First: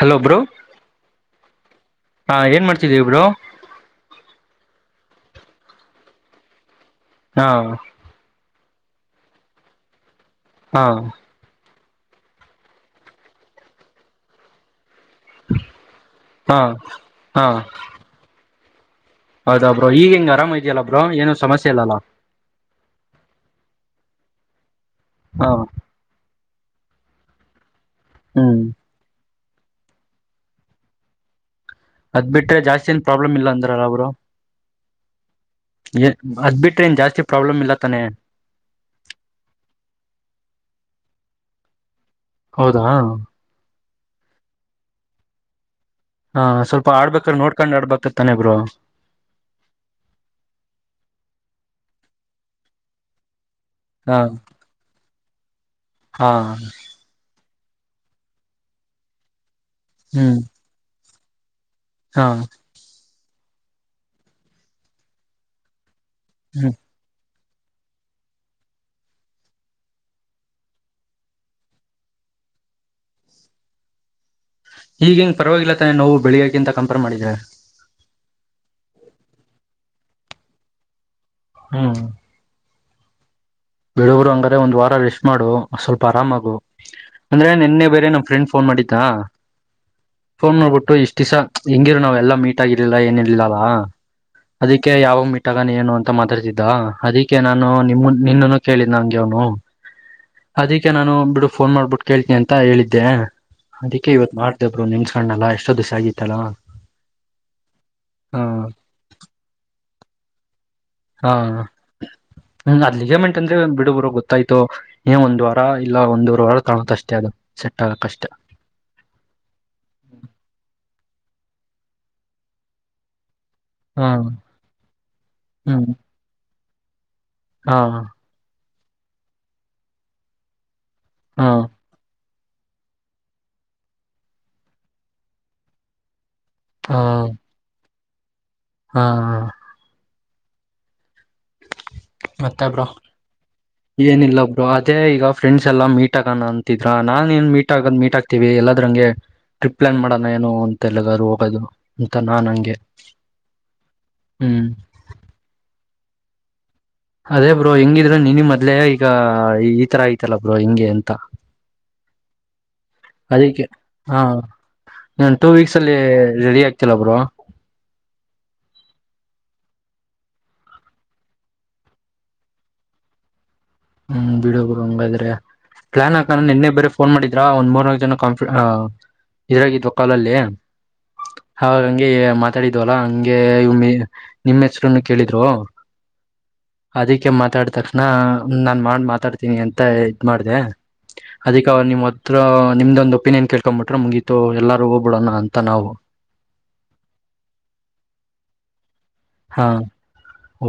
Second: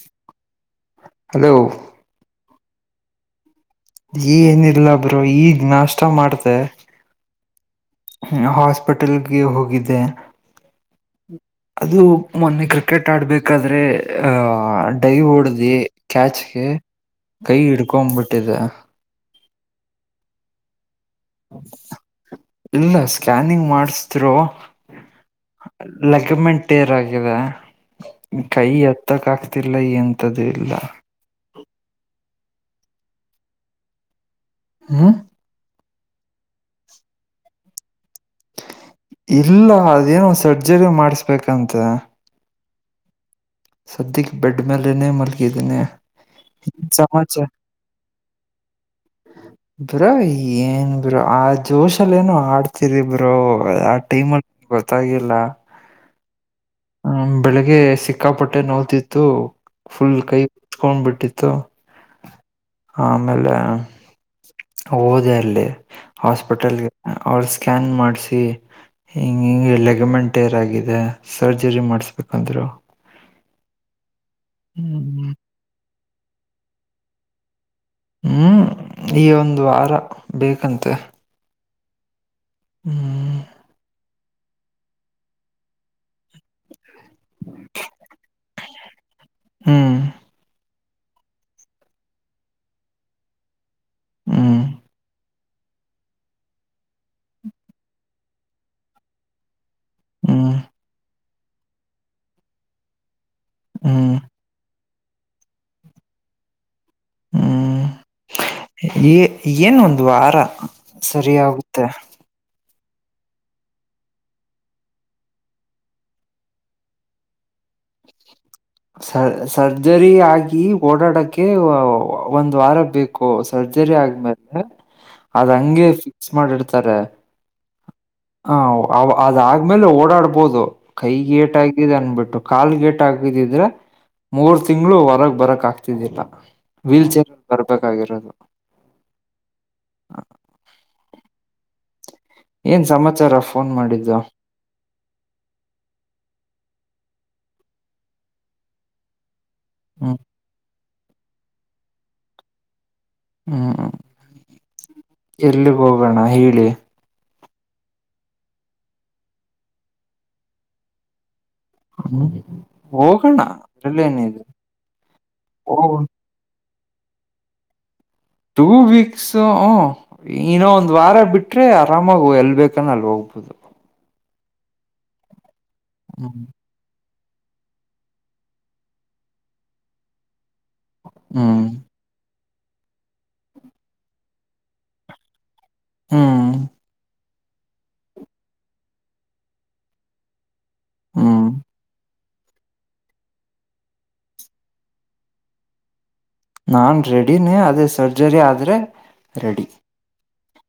Hello bro hello ಹಾ ಏನು ಮಾಡ್ತಿದ್ದೀವಿ ಬ್ರೋ ಈ ಏನಿಲ್ಲ ಬ್ರು ಈಗ್ ನಾಷ್ಟ ಮಾಡ್ತೆ ಹಾ ಹಾಸ್ಪಿಟಲ್ಗೆ ಹೋಗಿದ್ದೆ ಹಾ ಅದು ಮೊನ್ನೆ ಕ್ರಿಕೆಟ್ ಆಡ್ಬೇಕಾದ್ರೆ ಆಹ ಡೈ ಹೋಡ್ದಿ ಹಾ ಕ್ಯಾಚ್ಗೆ ಹಾ ಕೈ ಹಿಡ್ಕೊಂಬಿಟ್ಟಿದೆ. ಹೌದಾ ಬ್ರೋ ಈಗ ಹೆಂಗ ಆರಾಮ್ ಇದೆಯ ಅಲ್ಲ ಬ್ರೋ ಏನು ಸಮಸ್ಯೆ ಇಲ್ಲಾ ಅಲಾ ಇಲ್ಲ ಸ್ಕ್ಯಾನಿಂಗ್ ಮಾಡ್ಸದ್ರು. ಹಾ ಲೆಗಮೆಂಟ್ ಏರ್ ಆಗಿದೆ ಹ್ಮ್ ಕೈ ಎ ತ್ತಕ್ಕ ಆಗ್ತಿಲ್ಲ ಎಂಥದ್ದು ಇಲ್ಲಾ ಅದ್ ಬಿಟ್ರೆ ಜಾಸ್ತಿ ಏನ್ ಪ್ರಾಬ್ಲಮ್ ಇಲ್ಲ ಅಂದ್ರಲ್ಲ ಬ್ರೊ ಹಾ ಎಂ ಅದ್ ಬಿಟ್ರ ಏನ್ ಜಾಸ್ತಿ ಪ್ರಾಬ್ಲಮ್ ಇಲ್ಲ ತಾನೆ ಇಲ್ಲ ಅದೇನು ಸರ್ಜರಿ ಮಾಡಿಸ್ಬೇಕಂತೆ ಹೌದಾ ಸದ್ಯಕ್ಕೆ ಬೆಡ್ ಮೇಲೇ ಮಲಗಿದ್ದೀನಿ ಹಾ ಸ್ವಲ್ಪ ಆಡ್ಬೇಕ್ರ ಸಮಾಚಾರ ನೋಡ್ಕೊಂಡ್ ಆಡ್ಬೇಕ ತಾನೆ ಇ ಬ್ರೋ ಬ್ರೋ ಏನ್ ಬ್ರೋ ಆ ಜೋಶಲ್ಲ ಏನು ಆಡ್ತ ಚಿರಿಬ್ರೋ ಆ ಹಾ ಟೈಮಲ್ಲಿ ಗೊತ್ತಾಗಿಲ್ಲ ಹಾ ಹ್ಮ ಬೆಳಿಗ್ಗೆ ಸಿಕ್ಕಾಪಟ್ಟೆ ನೋಯಿತಿತ್ತು ಫುಲ್ ಹ್ಮ್ ಕೈ ಹುತಕೋಂಡ್ ಬಿಟ್ಟಿತ್ತು ಹಾ ಆಮೇಲೆ ಹೋದೆ ಅಲ್ಲಿ ಹ್ಮ್ ಹಾಸ್ಪಿಟಲ್ಗೆ ಅವ್ರು ಸ್ಕ್ಯಾನ್ ಮಾಡಸಿ ಹಿಂಗ ಹಿಂಗ ಲೆಗಮೆಂಟೇರ್ ಆಗಿದೆ ಸರ್ಜರಿ ಮಾಡಿಸ್ಬೇಕಂದ್ರು ಈಗ ಹ್ಮ್, ಏನ್ ಪರವಾಗಿಲ್ಲ ತಾನೆ ನೋವು ಬೆಳಿಗ್ಕಿಂತ ಕಂಪೇರ್ ಮಾಡಿದ್ರೆ ಹ್ಮ್ ಈ ಒಂದು ವಾರ ಬೇಕಂತೆ ಹ್ಮ್ ಹ್ಮ ಬಿಡು ಬಿಡು ಹಂಗಾರೆ ಒಂದ್ ವಾರ ರೆಸ್ಟ್ ಮಾಡು ಸ್ವಲ್ಪ ಆರಾಮಾಗು. ಅಂದ್ರೆ ನಿನ್ನೆ ಬೇರೆ ನಮ್ ಫ್ರೆಂಡ್ ಫೋನ್ ಮಾಡಿದ್ದಾ ಹ್ಮ್, ಫೋನ್ ಮಾಡ್ಬಿಟ್ಟು ಇಷ್ಟ ದಿಸ ಹೆಂಗಿರು ನಾವ್ ಎಲ್ಲ ಮೀಟ್ ಆಗಿರ್ಲಾ ಏನಿರ್ಲಲ್ಲಾ ಹ್ಮ್, ಅದಿಕ್ಕೆ ಯಾವಾಗ ಮಿಟ್ಟಾಗ ನೀ ಏನು ಅಂತ ಮಾತಾಡ್ತಿದ್ದ ಅದಿಕ್ಕೆ ನಾನು ನಿಮ್ಮ ನಿನ್ನನ್ನು ಕೇಳಿದ್ ನಂಗೆ ಅವನು ಹ್ಮ್, ಅದಕ್ಕೆ ನಾನು ಬಿಡು ಫೋನ್ ಮಾಡ್ಬಿಟ್ಟು ಕೇಳ್ತೀನಿ ಅಂತ ಹೇಳಿದ್ದೆ ಅದಕ್ಕೆ ಹ್ಮ್. ಇವತ್ ಮಾಡ್ದೆ ಬ್ರು ನೆನಸ್ ಕಂಣಲ್ಲ ಎಷ್ಟೋ ದಿವಸ ಆಗಿತ್ತಲ್ಲ ಹ್ಮ್ ಹ ಎ ಏನ್ ಒಂದು ವಾರ ಹಾ ಸರಿ ಆಗುತ್ತೆ ಹ್ಮ ಅದಲಿಗೆಮೆಂಟ್ ಅಂದ್ರೆ ಬಿಡುಬಿಡು ಗೊತ್ತಾಯ್ತು ಏ ಒಂದ್ ವಾರ ಇಲ್ಲ ಒಂದೂವರ ವಾರ ಕಾಣುತ್ತ ಅಷ್ಟೇ ಅದು ಸೆಟ್ ಆಗಕ್ ಅಷ್ಟೆ. ಸರ್ ಸರ್ಜರಿ ಆಗಿ ಓಡಾಡಕ್ಕೆ ಒಂದ್ ವಾರ ಬೇಕು. ಹೋ ಸರ್ಜರಿ ಹಾ ಆದ್ಮೇಲೆ ಅದ್ ಹ್ಮ್ ಹಂಗೆ ಫಿಕ್ಸ್ ಮಾಡಿಡ್ತಾರೆ ಹಾ ಹ ಅದಾದ್ಮೇಲೆ ಓಡಾಡ್ಬೋದು ಹಾ ಕೈಗೇಟಾಗಿ ಅನ್ಬಿಟ್ಟು ಕಾಲ್ ಗೇಟ್ ಆಗಿದ್ದಿದ್ದರೆ ಮೂರ್ ತಿಂಗಳು ಹೊರಗ್ ಬರಕ್ ಆಗ್ತಿದ್ದಿಲ್ಲ ಹಾ ವೀಲ್ ಚೇರ್ ಅಲ್ಲಿ ಬರ್ಬೇಕಾಗಿರೋದು ಹಾ ಮತ್ತೆ ಬ್ರೊ ಏನ್ ಸಮಾಚಾರ ಫೋನ್ ಮಾಡಿದ್ದು ಏನಿಲ್ಲ ಅದೇ ಈಗ ಫ್ರೆಂಡ್ಸ್ ಎಲ್ಲ ಮೀಟ್ ಆಗಣ ಅಂತಿದ್ರ ನಾನ್ ಏನ್ ಮೀಟ್ ಆಗದ್ ಮೀಟ್ ಆಕ್ತೀವಿ ಎಲ್ಲದ್ರಂಗೆ ಟ್ರಿಪ್ ಪ್ಲಾನ್ ಹ್ಮ್ ಮಾಡೋಣ ಏನೋ ಅಂತೆಲ್ಲಗಾರು ಹೋಗೋದು ಅಂತ ನಾನ್ ಹಂಗೆ ಹ್ಮ್ ಹ್ಮ್ ಎಲ್ಲಿ ಹೋಗೋಣ ಹೇಳಿ. ಅದೇ ಬ್ರೋ ಹೆಂಗಿದ್ರರು ನಿನ ಮೊದ್ಲೇ ಈಗ ಈ ತರ ಐತಲ್ಲ ಬ್ರೋ ಹೆಂಗೆ ಅಂತ ಹ್ಮ್ ಹೋಗೋಣ ಅದಿಕ್ಕೆ ಹಾ ಅದ್ರಲ್ಲೇನಿದೆ ನನ್ ಟೂ ವೀಕ್ಸ್ ಹೋಗ ಅಲ್ಲಿ ರೆಡಿ ಆಗ್ತಿಲ್ಲ ಬ್ರೋ ಟೂ ವೀಕ್ಸ್ ಹು ಇನೋ ಒಂದ್ ವಾರ ಬಿಟ್ರೆ ಆರಾಮಾಗ ಎಲ್ ಬೇಕಾನ ಅಲ್ಲಿ ಹೋಗ್ಬಹುದು. ಹ್ಮ್ ಬಿಡು ಬ್ರೊ ಹಂಗಾದ್ರೆ ಪ್ಲಾನ್ ಹಾಕಣ ಹ್ಮ್ ನಿನ್ನೆ ಬೇರೆ ಫೋನ್ ಮಾಡಿದ್ರಾ ಒಂದ್ ಮೂರ್ನಾಾಲ್ಕು ಜನ ಕಂಫ ಇದ್ರಾಗಿದ್ವು ಕಾಲಲ್ಲಿ ಹ್ಮ್ ಹಂಗೆ ಮಾತಾಡಿದ್ವಲ್ಲಾ ಹಂಗೆ ನಿಮ್ಮ್ ಹೆಸರುನ್ನು ಕೇಳಿದ್ರು ಹ್ಮ್ ಅದಕ್ಕೆ ಮಾತಾಡ ತಕ್ಷಣ ನಾನ್ ಮಾಡ್ ಮಾತಾಡ್ತೀನಿ ಅಂತ ಇದ್ ಮಾಡ್ದ ಹ್ಮ್ ಅದ ನಿಮ್ಮ ಹತ್ರ ನಿಮ್ದೊಂದು ಒಪಿನಿಯನ್ ಕೇಳ್ಕೊಂಡ್ಂಬಿಟ್ರೆ ಮುಗೀತು ಎಲ್ಲಾರು ಹೋಗ್ಡೋಣ ಅಂತ ನಾವು ನಾನು ರೆಡಿನೇ ಅದೇ ಸರ್ಜರಿ ಆದರೆ ಹಾ ರೆಡಿ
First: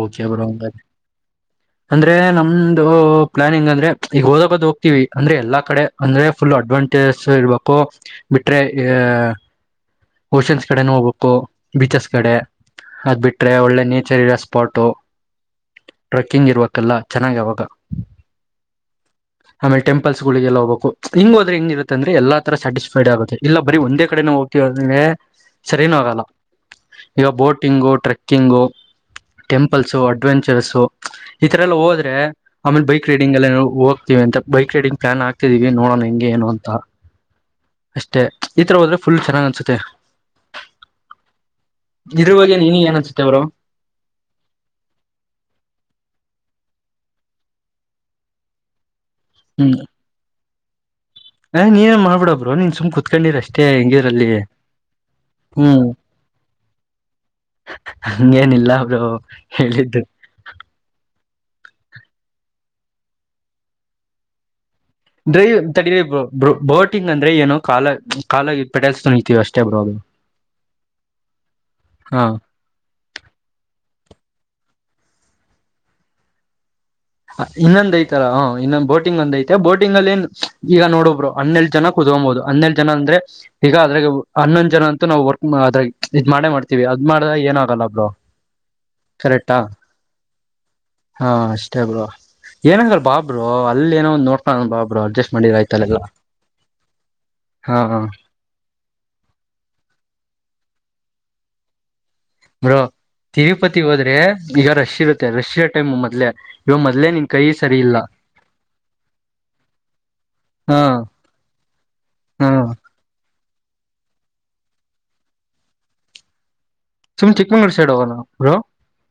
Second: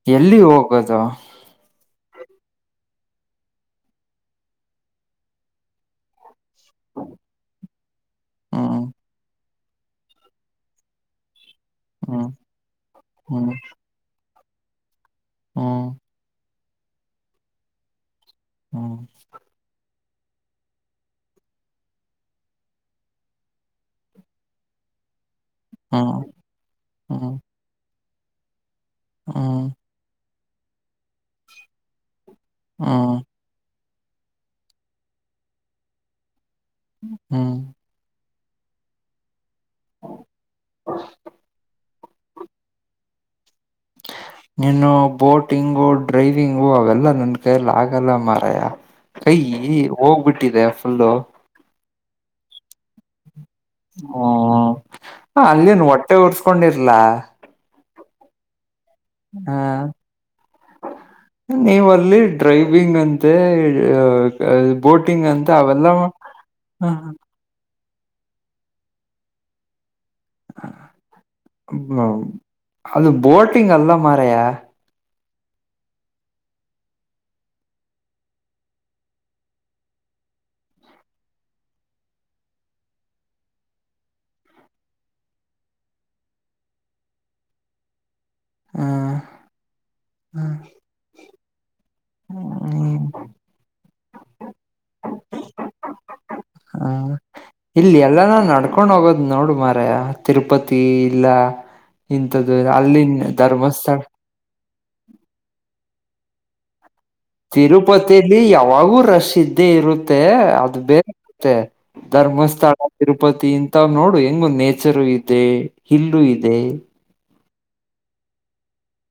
ಓಕೆ ಎಲ್ಲಿ ಬ್ರೋ ಹಂಗಾದ್ರೆ ಹೋಗದ ಅಂದ್ರೆ ನಮ್ದ ಪ್ಲಾನಿಂಗ್ ಅಂದ್ರೆ ಈಗ ಹೋದಕದ ಹೋಗ್ತಿೀವಿ ಅಂದ್ರೆ ಎಲ್ಲಾ ಕಡೆ ಅಂದ್ರೆ ಫುಲ್ ಅಡ್ವಾಂಟೇಜ ಇರ್ಬೇಕು ಬಿಟ್ರೆ ಹ್ಮ್ ಓಷನ್ಸ್ ಕಡೆನ ಹೋಗ್ಬೇಕು ಬೀಚಸ್ ಹ್ಮ್ ಕಡೆ ಅದ್ ಹ್ಮ್ ಬಿಟ್ರೆ ಒಳ್ಳೆ ನೇಚರ್ ಇರ ಪಟು ಹಾ ಕಿಂಗ್ ಇರಬೇಕಲ್ಲ ಚೆನ್ನಾಗಿ ಆಬಕು ಹ್ಮ ಆಮೇಲ್ ಟೆಂಪಲ್ಸ್ಗಳಿಗೆಲ್ಲ ಹೋಗಬೇಕು ಹಿಂಗ ಹೋದ್ರೆಂಗರುತ್ತ ಅಂದ್ರೆ ಎಲ್ಲ ತರ ಸ್ಯಾಟಿಸ್ಫೈಡ್ ಆಗುತ್ತ ಇಲ್ಲ ಬರೀ ಒಂದೇ ಕಡೆನೆ ಹೋ [unintelligible] ಸರಿನೂ ಆಗಲ್ಲ ಹ್ಮ್ ಈಗ ಹ್ಮ್ ಬೋಟಿಂಗು ಟ್ರೆಕ್ಕಿಂಗು ಹ್ಮ್ ಟೆಂಪಲ್ಸು ಅಡ್ ಅಡ್ವೆಂಚರ್ಸ್ಈ ತರ ಎಲ್ಲ ಹೋದ್ರೆ ಆಮೇಲೆ ಬೈಕ್ ಹ್ಮ್ ರೈಡಿಂಗ್ ಎಲ್ಲ ಹೋಗ್ತೀವಿ ಅಂತ ಬೈಕ್ ರೈಡಿಂಗ್ ಪ್ಲಾನ್ ಆಕ್ತಿದೀವಿ ನೋಣ ಹೆಂಗೆ ಏನು ಅಂತ ಹ್ಮ್ ಅಷ್ಟೇ ಈ ತರ ಹೋದ್ರೆ ಫುಲ್ ಚನ್ನಾಗಿ ಅನ್ಸುತ್ತೆ ಇದ್ರ ಬಗ್ಗೆ ನೀನ ಏನಸುತ್ತೆ ಅವರು ನೀನು ಬೋಟಿಂಗು ಡ್ರೈವಿಂಗು ಅವೆಲ್ಲಾ ನನ್ನ ಕೈಯಲ್ಲಿ ಆಗಲ್ಲ ಮರಯ ಕೈಯೀ ಹೋಗ್ಬಿಟ್ಟಿದೆ ಫುಲ್ಲು. ಹ ನೀ ಮಾಡಬಡ ಬ್ರೊ ನೀನ್ಸುಮ್ ಕು ಕುತ್ಕಂಡಿರಷ್ಟೇ ಹೆಂಗಿರಲ್ಲಿ ಹ್ಮ ಹ ಅಲ್ಲೇನ್ ಹ್ಮ್. ಹೊಟ್ಟೆ ಉರ್ಸ್ಕೊಂಡಿರ್ಲಾ ಹಂಗೇನಿಲ್ಲ ಬ್ರೊ. ಹಾ ನೀವ ಅಲ್ಲಿ ಡ್ರೈವಿಂಗ್ ಅಂತೆ ಆ ಬೋಟಿಂಗ್ ಅಂತ ಡ್ರೈವ್ ಅವೆಲ್ಲ ತಡಿರಿ ಬ್ರೊ ಬೊ ಹ ಬೋಟಿಂಗ್ ಅಂದ್ರೆ ಏನು ಕಾಲ ಕಾಲಲಿ ಪೆಟಲ್ಸ ತುಳಿತಿವಷ್ಟೇ ಬ್ರೊ. ಅ ಮ ಹಾ ಅದು ಬೋಟಿಂಗ್ ಅಲ್ಲ ಮಾರಯಾ. ಇನ್ನೊಂದ್ ಐತಾಲಾ ಹೂ ಇನ್ನೊಂದ್ ಬೋಟಿಂಗ್ ಒಂದ ಐತೆ ಬೋಟಿಂಗ್ನಲ್ಲೇನ್ ಈಗ ನೋಡೊ ಬ್ರೊ ಹನ್ನೆಳ್ಡ್ ಜನ ಕತ್ಕೊಂಬೋದು ಹನ್ನೆಳ್ಡ ಜನ ಅಂದ್ರೆ ಈಗ ಅದ್ರಾಗ ಹನ್ನೊಂದ್ ಜನ ಅಂತೂ ನಾವು ವರ್ಕ್ ಅದ ಇದ್ ಮಾಡೇ ಮಾಡ್ತೀವಿ ಅದ್ ಮಾಡ್ದಾಗ ಏನು ಆಗಲ್ಲ ಬ್ರೋ. ಹ್ಮ್ ಕರೆಕ್ಟಾ ಹ್ಮ್ ಹಾ ಅಷ್ಟೇ ಬ್ರೋ. ಏನಾಗಲ್ ಹ್ಮ್ ಬಾ ಬ್ರೊ ಅಲ್ಲಿ ಏನೋ ಒಂದ್ ನೋಡ್ಕೋಳಾನ ಬಾ ಬ್ರೊ ಅಡ್ಜಸ್ಟ್ ಮಾಡಿದ್ರಾಯ್ತಲೆಲ್ಲಾ. ಹಾ ಇಲ್ಲಿ ಎಲ್ಲಾನಾ ನೋಡ್ ಕೊಂಡ್ ಹೋಗೋದ್ ನೋಡು ಮಾರಾಯಾ ತಿರುಪತಿ ಇಲ್ಲ ಇಂಥದ್ದು ಬ್ರೋ ಅಲ್ಲಿ ತಿರುಪತಿ ಧರ್ಮಸ್ಥಳ ಹೋದ್ರೆ ಈಗ ರೆಶ್ ಇರುತ್ತೆ ರೆಶ್ ಇರೊ ಟೈಮ್ ಮದ್ಲೆ ಇವ ಮೊದ್ಲೆ ನಿಂತ ತಿರುಪತಿಯಲಿ ಯಾವಾಗೂ ರಶ್ ಇದ್ದೇ ಇರುತ್ತೆ ಅದು ಹಾ ಬೇರೆ ಇರುತ್ತೆ. ಹಾ ಧರ್ಮಸ್ಥಳ ತಿರುಪತಿ ಇಂತವ್ ನೋಡು ಹೆಂಗು ನೇಚರು ಇದೆ ಹಿಲ್ಲು ಇದೆ. ಸುಮ್ಮ್ ಚಿಕ್ಕ್ಮಂಗಳೂರು ಸೈಡ್ ಓಗನ ಬ್ರೋ.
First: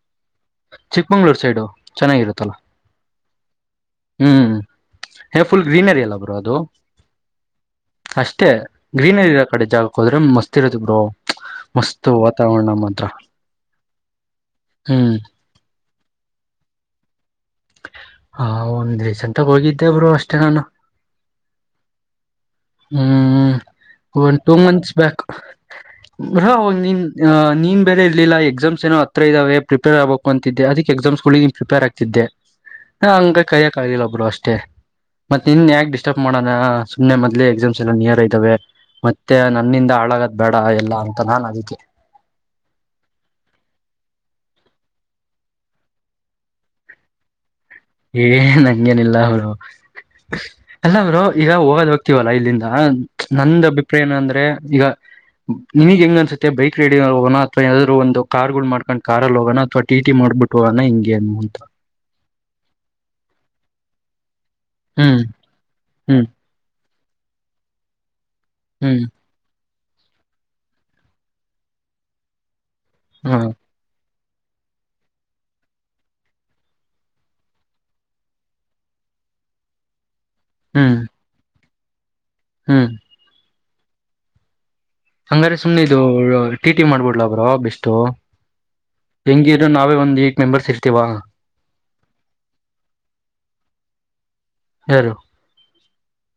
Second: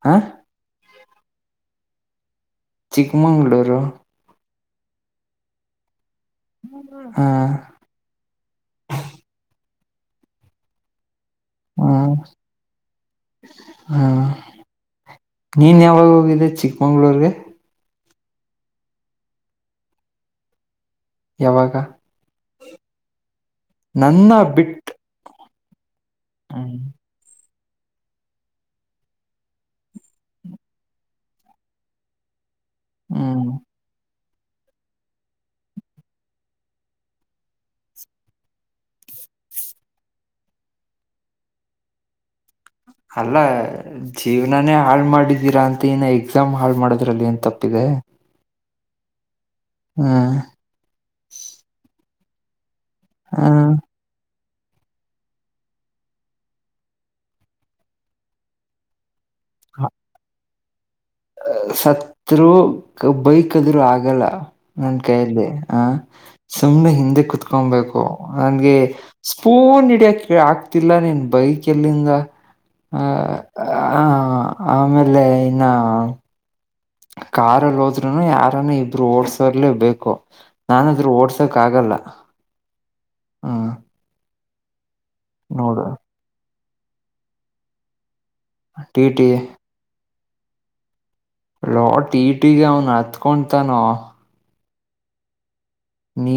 ಹಾ ಚಿಕ್ಕಮಂಗಳೂರು ಸೈಡು ಚೆನ್ನಾಗಿರುತ್ತಲ್ಲ. ಚಿಕ್ಕಮಗ್ಳೂರು. ಹ್ಮ್ ಫುಲ್ ಗ್ರೀನರಿ ಅಲ್ಲ ಬ್ರೋ ಅದು. ಹಾ ಅಷ್ಟೇ ಗ್ರೀನರಿ ಇರ ಕಡೆ ಜಾಗಕ್ಕ್ ಹೋದ್ರೆ ಮಸ್ತ್ ಇರದ ಬ್ರೋ. ಹಾ ಮಸ್ತ್ ವಾತಾವರಣ ಮಾತ್ರ ಹಾ ಹ್ಮ್ ನೀನ್ ಯಾವಾಗ ಹೋಗಿದೆೆ ಚಿಕ್ಮಂಗ್ಳೂರ್ಗೆ. ಹ ಒಂದ್ ರೀಸೆಂಟಾಗ್ ಹೋಗಿದ್ದೆ ಬ್ರೊ ಅಷ್ಟೇ ನಾನು. ಯಾವಾಗ ಹ್ಮ್ ನನ್ನ ಒಂದ್ two bit months back. Bro one ಹ್ಮ್ ನಿಮ್ ಹ ನಿಮ್. ಪ್ರಿಪೇರೆ ಇರ್ಲಿಲ್ಲ ಎಕ್ಸಾಮಸ್ ಏನೋತ್ರ ಇದಾವೆ ಪ್ರಿಪೇರ್ ಆಬೇಕು ಅಂತಿದ್ದ ಅದಕ್ಕೆ ಎಕ್ಸಾಮಸ್ಗಳಿಗೆ ಪ್ರಿಪೇರ್ ಆಗ್ತಿದ್ದೆ. ಹಾ ಹಂಗ ಹ್ಮ್ ಕೈಯಕ ಆಗಿಲ್ಲ ಬ್ರೊ ಅಷ್ಟೇ. ಮತ್ತೆ ಇನ್ ಯಾಕ್ ಡಿಸ್ಟರ್ಬ್ ಮಾಡೋಣ ಸುಮ್ಮನೆ ಮೊದ್ಲೆ ಎಕ್ಸಾಮ್ಸ್ ಎಲ್ಲಾ ನಿಯರ್ ಇದ್ದಾವೆ. ಮತ್ತೆ ನನ್ನಿಂದ ಹಾಳಾಗದ್ ಬೇಡ ಎಲ್ಲಾ ಅಂತ ನಾನ್ ಅದಿಕೆ. ಅಲ್ಲ ಜೀವನಾನೇ ಹಾಳ್ ಮಾಡಿದ್ದೀರಾ ಅಂತೆ ಇನ ಎಕ್ಸಾಮ್ ಹಾಳ್ ಮಾಡದ್ರಲ್ಲಿ ಏನ್ ತಪ್ಪಿದೆ. ಏ ನಂಗೇನಿಲ್ಲ ಅವರು. ಹ್ಮ್ ಅಲ್ಲ ಬ್ರೊ ಈಗ ಹೋಗೋದ್ ಹೋಗ್ತಿವಲ್ಲ ಇಲ್ಲಿಂದ ನಂದ್ ಹ್ಮ್ ಅಭಿಪ್ರಾಯ ಏನ ಅಂದ್ರೆ ಈಗ ನಿಮ್ಗೆ ಹೆಂಗ ಅನ್ಸುತ್ತೆ ಬೈಕ್ ರೈಡಿಂಗ್ ಅಲ್ ಹೋಗೋಣ ಅಥವಾ ಯೇನಾದ್ರು ಒಂದು ಕಾರ್ ಗಳು ಮಾಡ್ಕೊಂಡ ಕಾರಲ್ ಹೋಗೋಣ ಅಥವಾ ಟಿಟಿ ಮಾಡಬಿಟ್ಟ ಹೋಗೋಣ ಹಿಂಗೆಏನು. ಸತ್ರು ಬೈಕದ್ರು ಆಗಲ್ಲ. ನನ್ ಹ್ಮ್ ಕೈಲಿ ಆ ಹ್ಮ್ ಸುಮ್ಮ್ನೆ ಹಿಂದೆ ಕುತ್ಕೊಂಬೇಕು ಅಂಗೇ ಹ್ಮ್ ಸ್ಪೂನ್ ಹಿಡಿಯಕೆ ಆಗ್ತಿಲ್ಲ ನೀನ್ ಬೈಕ್ ಎಲ್ಲಿಂದ ಹ್ಮ ಹಾ ಆಮೇಲೆ ಇನ್ನ ಕಾರಲ್ಲಿ ಹೋದ್ರುನು ಯಾರನ್ನ ಇಬ್ರು ಓಡ್ಸೋರ್ಲೇ ಬೇಕು ನಾನದ್ರರು ಓಡ್ಸ. ಆಗಲ್ಲ. ಹ್ಮ [unintelligible] ಹಂಗಾರೆ ಸುಮ್ನೆ ನೋಡು ಇದು ಟಿ ಟಿ ಮಾಡ್ಬಿಡ್ಲಬ್ರೋ ಬೆಸ್ಟ್ ಟಿ ಟಿ ಹೆಂಗಿದ್ರು ಇ ನಾವೇ ಒಂದ್ ಎಯಿಟ್ ಮೆಂಬರ್ಸ್ ಇರ್ತೀವ. ಲೋ ಟಿ ಟಿ ಗೆ ಅವನು ಹತ್ಕೊತಾನೋ. ಯಾರು. ನೀ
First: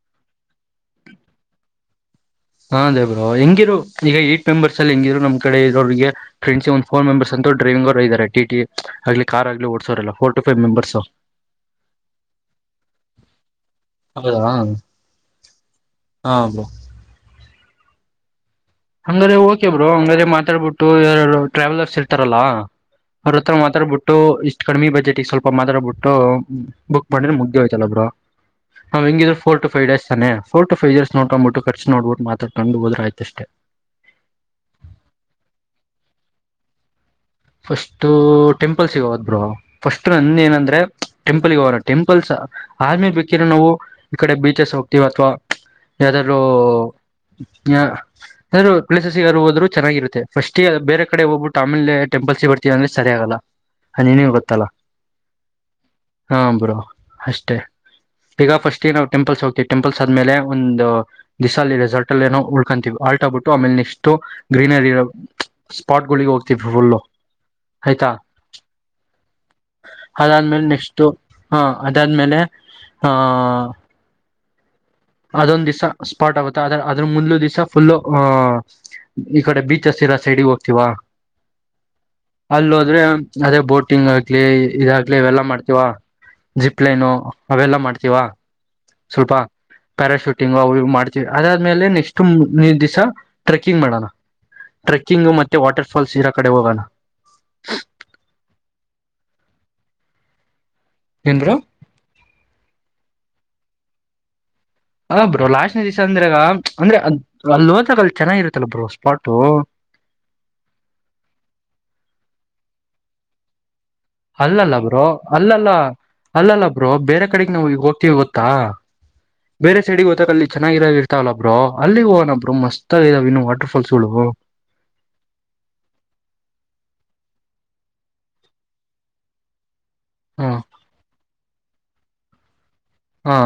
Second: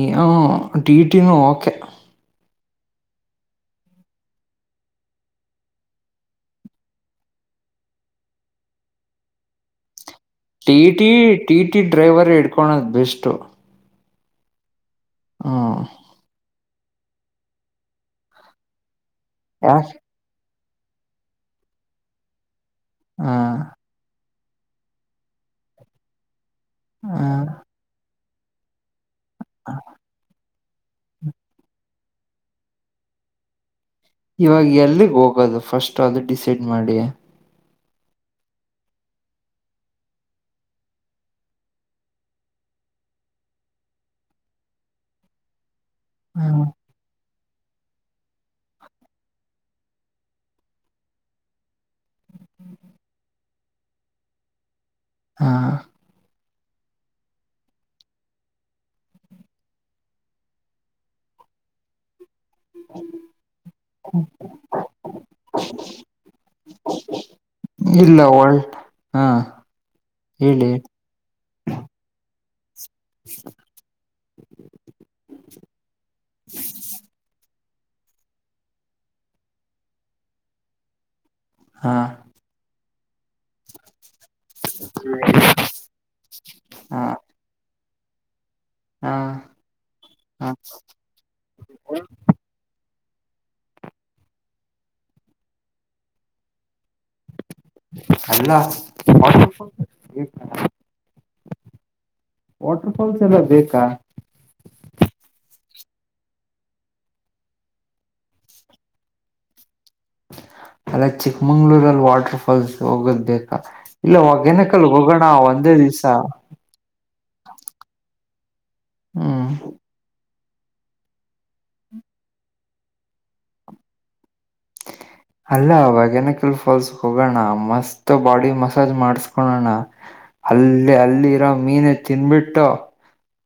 ಟೀ ಟಿ ನು ಓಕೆ ಹಾ ಬ್ರೋ ಹೆಂಗಿರು ಈಗ ಏಟ್ ಮೆಂಬರ್ಸ್ ಅಲ್ಲಿ ಹೆಂಗಿರು ನಮ್ ಕಡೆ ಇರೋರಿಗೆ ಫ್ರೆಂಡ್ ಒಂದು ಫೋ ಮೆಂಬಸ್ ಅಂತು ಡ್ರೈವಿಂಗ್ ಅವ್ರು ಇದ್ದರೆ ಟೀ ಟಿ ಆಗ್ಲಿ ಕಾರ್ ಆಗ್ಲಿ ಹೊಡಿಸೋರೆಲ್ಲ. T T T T driver ಇಡ್ಕೊಳೋದು ಬೆಸ್ಟು. ಹೌದಾ. ಹ ಹಾ ಹಂಗ್ರೆರೇ ಓಕೆ ಬ್ರೋ. ಯಾಕೆ ಹಂಗ್ರೆ ಮಾತಾಡ್ಬಿಟ್ಟು ಯಾರು ಟ್ರಾವೆಲರ್ಸ್ ಇರ್ತಾರಲ್ಲಾ. ಹ ಅವ್ರ ಹತ್ರ ಮಾತಾಡ್ಬಿಟ್ಟು ಇಷ್ಟ್ ಕಡಿಮಿ ಬಜೆಟ್ಗ್ ಸ್ವಲ್ಪ ಮಾತಾಡ್ಬಿಟ್ಟು. ಬುಕ್ ಮಾಡಿದ್ರೆ ಮೂಗಿದೆ ಹ ಹೋಯ್ತಲ್ಲ ಬ್ರೋ ಹೆಂಗಿದ್ರು ಫೋರ್ ಟು ಫೈವ್ ಡೇಸ್ ತಾನೇ. ಫೋರ್ ಟು ಫೈವ್ ಡೇಸ್ ನೋಡ್ಕೊಬಿಟ್ಟು ಖರ್ಚು ನೋಡಿಬಿಟ್ಟು ಮಾತಾಡಿಕೊಂಡು ಹೋದ್ರೆ ಆಯ್ತು. ಇವಾಗ ಎಲ್ಲಿಗೆ ಹೋಗೋದು ಫಸ್ಟ್ ಅದು ಡಿಸೈಡ್ ಮಾಡಿ. ಫಸ್ಟ್ ಟೆಂಪಲ್ಸ್ಗ ಹೋದ್ ಬ್ರೋ ಫಸ್ಟ್ ನಂದ ಏನಂದ್ರೆ ಟೆಂಪಲ್ಗ ಹೋಗೋಣ ಟೆಂಪಲ್ಸ್. ಆಮೇಲೆ ಬೇಕಿರ ನಾವು ಈ ಕಡೆ ಬೀಚಸ್ ಹೋಗ್ತೀವಿ ಅಥವಾ ಯಾವ್ದಾದ್ರು ಹ್ಮ್ ಬೆರೆವು ಪ್ಲೇಸಸ್ಗೆಗಾರರು ಹೋದ್ರು ಚೆನ್ನಾಗಿರುತ್ತೆ ಫಸ್ಟ ಬೇರೆ ಕಡೆ ಹೋಗ್ಬಿಟ್ಟು ಆಮೇಲೆ. ಟೆಂಪಲ್ಸ್ಗ್ ಬರ್ತೀವಿ ಅಂದೆ ಸರಿ ಆಗಲ್ಲ ನೀನೇ ಗೊತ್ತಲ್ಲ. ಹಾ ಹಾ ಬ್ರೋ ಅಷ್ಟೇ. ಈಗ ಫಸ್ಟ್ ನಾವು ಟೆಂಪಲ್ಸ್ ಹೋಗ್ತಿವಿ ಟೆಂಪಲ್ ಆದ್ಮೇಲೆ ಒಂದು ದಿಸ ಅಲ್ಲಿ ರೆಸಲ್ಟ್ ಅ ಏನೋ. ಕಂತೀವಿ ಆಲ್ಟಾಹಾಗಿ ಬಿಟ್ಟು ಆಮೇಲೆ ನೆಕ್ಸ್ಟ್ ಗ್ರೀನರಿ ಸ್ಪಾಟ್ ಗಳಿಗೆ ಹೋಗ್ತೀವಿ ಫುಲ್. ಇಲ್ಲ ಹಾ ಅದಾದ್ಮೇಲೆ ಹೇಳಿ. ನೆಕ್ಸ್ಟ್ ಹಾ ಅದಾದ್ಮೇಲೆ ಆ. ಅದೊಂದ್ ದಿವ್ಸ ಸ್ಪಾಟ್ ಆಗುತ್ತೆ ಅದ್ರ ಅದ್ರ ಮುದ್ಲು ದಿವ್ ಫುಲ್ಲು ಅಹ. ಈ ಕಡೆ ಬೀಚ್ಗಳು ಇರೋ ಸೈಡಈಗೆ ಹೋಗ್ತೀವಾ ಹಾ ಅಲ್ಲಿ ಹೋದ್ರೆ ಅದೇ ಬೋಟ್- ಕಿಂಗ್ ಆಕ್ಲಿ ಇದಾಗಲಿ ಅವೆಲ್ಲಾ ಮಾಡ್ತೀವ ಜಿಪ್ ಹಾ ಲೈನು ಅವೆಲ್ಲಾ ಮಾಡ್ತೀವ ಹಾ ಸ್ವಲ್ಪ ಪ್ಯಾರಾಶೂಟಿಂಗ್ ಹಾ ಅವರು ಮಾಡ್- ಅದಾದ್ಮೇಲೆ ನೆಕ್ಸ್ಟ್ ನಿ ದಿವಸ ಟ್ರೆಕ್ಕಿಂಗ್ ಮಾಡೋಣ- ಟ್ರಕ್ಕಿಂಗ ಮತ್ತೆ ವಾಟರ್ ಫಾಲ್ಸ್ ಇರ ಕಡೆ ಹೋಗೋಣ ಹಾ ಏನ್ ಬ್ರೋ ವಾಟರ್ ಫಾಲ್ಸ್ ಎಲ್ಲ ಬೇಕಾ. ಹ ಬ್ರೋ ಲಾಸ್ಟ್ನ ದಿಸ ಅಂದ್ರೆ ಅ ಅಲ್ಲಿ ಹೋದಾಗ ಅಲ್ಲಿ ಚೆನ್ನಾಗಿರುತ್ತಲ್ಲ ಬ್ರೋ ಸ್ಪಾಟೂ. ಅಲ್ಲ ಚಿಕ್ಕಮಂಗ್ಳೂರಲ್ಲಿ ವಾಟರ್ ಫಾಲ್ಸ್ ಹೋಗಬೇಕಾ. ಇಲ್ಲ ಅಲ್ಲಲ್ಲ ಹೊಗೇನಕಲ್ ಬ್ರೋ ಹೋಗೋಣ ಅಲ್ಲಲ್ಲ ಒಂದೇ ದಿವ್ಸ. ಅಲ್ಲಲ್ಲ ಬ್ರೋ ಬೇರೆ ಕಡೆಗೆ ನಾವು ಈಗ ಹೋಗ್ತೀವಿ ಗೊತ್ತಾ ಹ್ಮ್ ಬೇರೆ ಸೈಡಿ ಗೋತ್ತತ್ತಲ್ಲಿ ಚೆನ್ನಾಗಿರ ಇರ್ತಾವಲ್ಲ ಬ್ರೊ ಅಲ್ಲಿಗೋಗನ ಬ್ರೊ ಮಸ್ತಾಗಿದಾವೆ ಇನ್ನು ವಾಟರ್ಫಾಲ್ಸ್ ಗಳು [inaudible] ಅಲ್ಲ ಹೊಗಿನಿಕಲ್ ಫಾಲ್ಸ್ ಹೋಗೋಣ ಮಸ್ತ್ ಬಾಡಿ ಮಸಾಜ್ ಮಾಡ್ಸ್ಕೊಳಣ ಅಲ್ಲ್ ಅಲ್ಲಿ ಇರೋ ಮೀನೆ ತಿನ್ಬಿಟ್ಟು ಹಾ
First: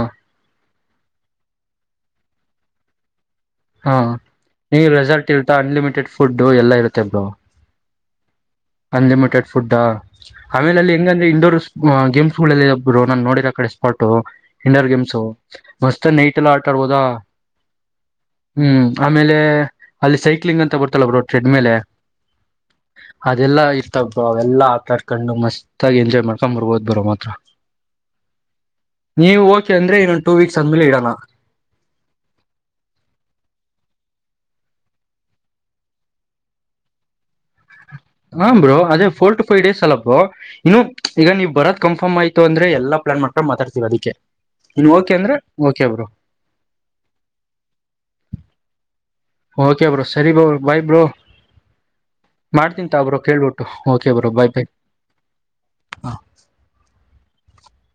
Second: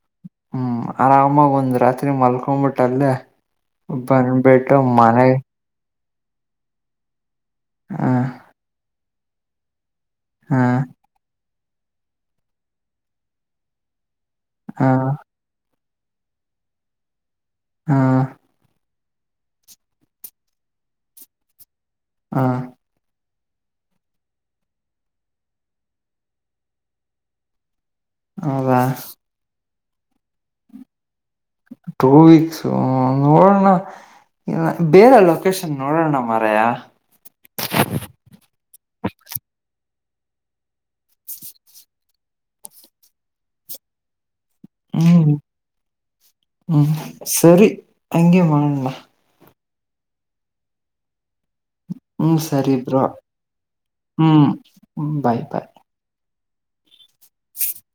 ಹ್ಮು ಆರಾಮಾಗ ಒಂದ್ ರಾತ್ರಿ ಮಲ್ಕೊಂಬಿಟ್ಟಲ್ಲೇ ಹಾ [unintelligible] ದಬಿಟ್ಟು ನೀ ಮನೆ ರೆಸಾರ್ಟ್ ಇರ್ತಾ ಅನ್ಲಿಮಿಟೆಡ್ ಫುಡ್ ಎಲ್ಲ ಇರುತ್ತೆ ಬ್ರೊ ಹ್ಮು ಅನ್ಲಿಮಿಟೆಡ್ ಫುಡ್ಡ ಹ ಆಮೇಲೆ ಅಲ್ಲಿ ಹೆಂಗಂದ್ರೆ ಇಂಡೋರ್ಸು ಗೊ ಗೇಮ್ಸ್ ಗಳಲ್ಲೇ ಬ್ರೊ ನಾನ್ ನೋಡಿರ್ಕಡೆ ಸ್ಪಾಟು ಹ ಇಂಡೋರ್ ಗೇಮ್ಸು ಮಸ್ತ್ ನೈಟೇಲ್ಲ ಆಟಡ್ಬೊದಾ ಹ್ಮು ಹ್ಮು ಆಮೇಲೆ ಅಲ್ಲಿ ಸೈಕ್ಲಿಂಗ್ ಅಂತ ಬರ್ತಲ್ಲ ಟ್ರೆಡ್ ಮೇಲೆ- ಹಾ ಅದೆಲ್ಲ ಇರ್ತವ್ ಬ್ರೊ ಅವೆಲ್ಲ ಆಟಡ್ಕೊಂಡು ಮಸ್ತಾಗಿ ಎಂಜಾಯ್ ಮಾಡ್ಕೊಂಡ್ ಬರ್ಬೋದ್ ಬ್ರೊ ಮಾತ್ರ [unintelligible] [inaudible] ಹೌದಾ ನೀವು ಓಕೆ ಅಂದ್ರೆ ಇನ್ನೊಂದ್ ಟೂ ವೀಕ್ಸ್ ಅಂದ್ಮೇಲೆ ಇಡನ ಟೂ ವೀಕ್ಸು ನೋಡಣ ಎನ ಬೇರೆ ಲೊಕೇಶನ್ ನೋಡೋಣ ಮಾರಯ್ಯ ಹ ಬ್ರೋ ಅದೇ ಫೋರ್ ಟು ಫೈವ್ ಡೇಸ್ ಅಲ್ಲ ಬ್ರೋ ಇನ್ನು ಈಗ ನೀವ್ ಬರದ್ ಕನ್ಫರ್ಮ್ ಆಯ್ತು ಅಂದ್ರೆ ಎಲ್ಲ ಪ್ಲಾನ್ ಮಾಡ್ಕೊಂಡು ಮಾತಾಡ್ತೀವಿ ಅದಕ್ಕೆ ನೀವ್ ಓಕೆ ಅಂದ್ರೆ ಓಕೆ ಬ್ರೋ - ಹ್ಮಿ ಸರಿ ಹಂಗೆ ಮಾಡಣ ಬ ಓಕೆ ಬ್ರೊ ಸರಿ ಬ್ರೊ ಬಾಯ್ ಬ್ರೊ ಹ್ಮ್ ಸರಿ ಮಾಡ್ತಿನ್ ತಾ ಬ್ರೋ ಕೇಳ್ಬಿಟ್ಟು ಓಕೆ ಬ್ರೋ ಬಾಯ್ ಬೆ ಹ್ಮು ಬಾಯ್ ಬಾಯ್ [unintelligible]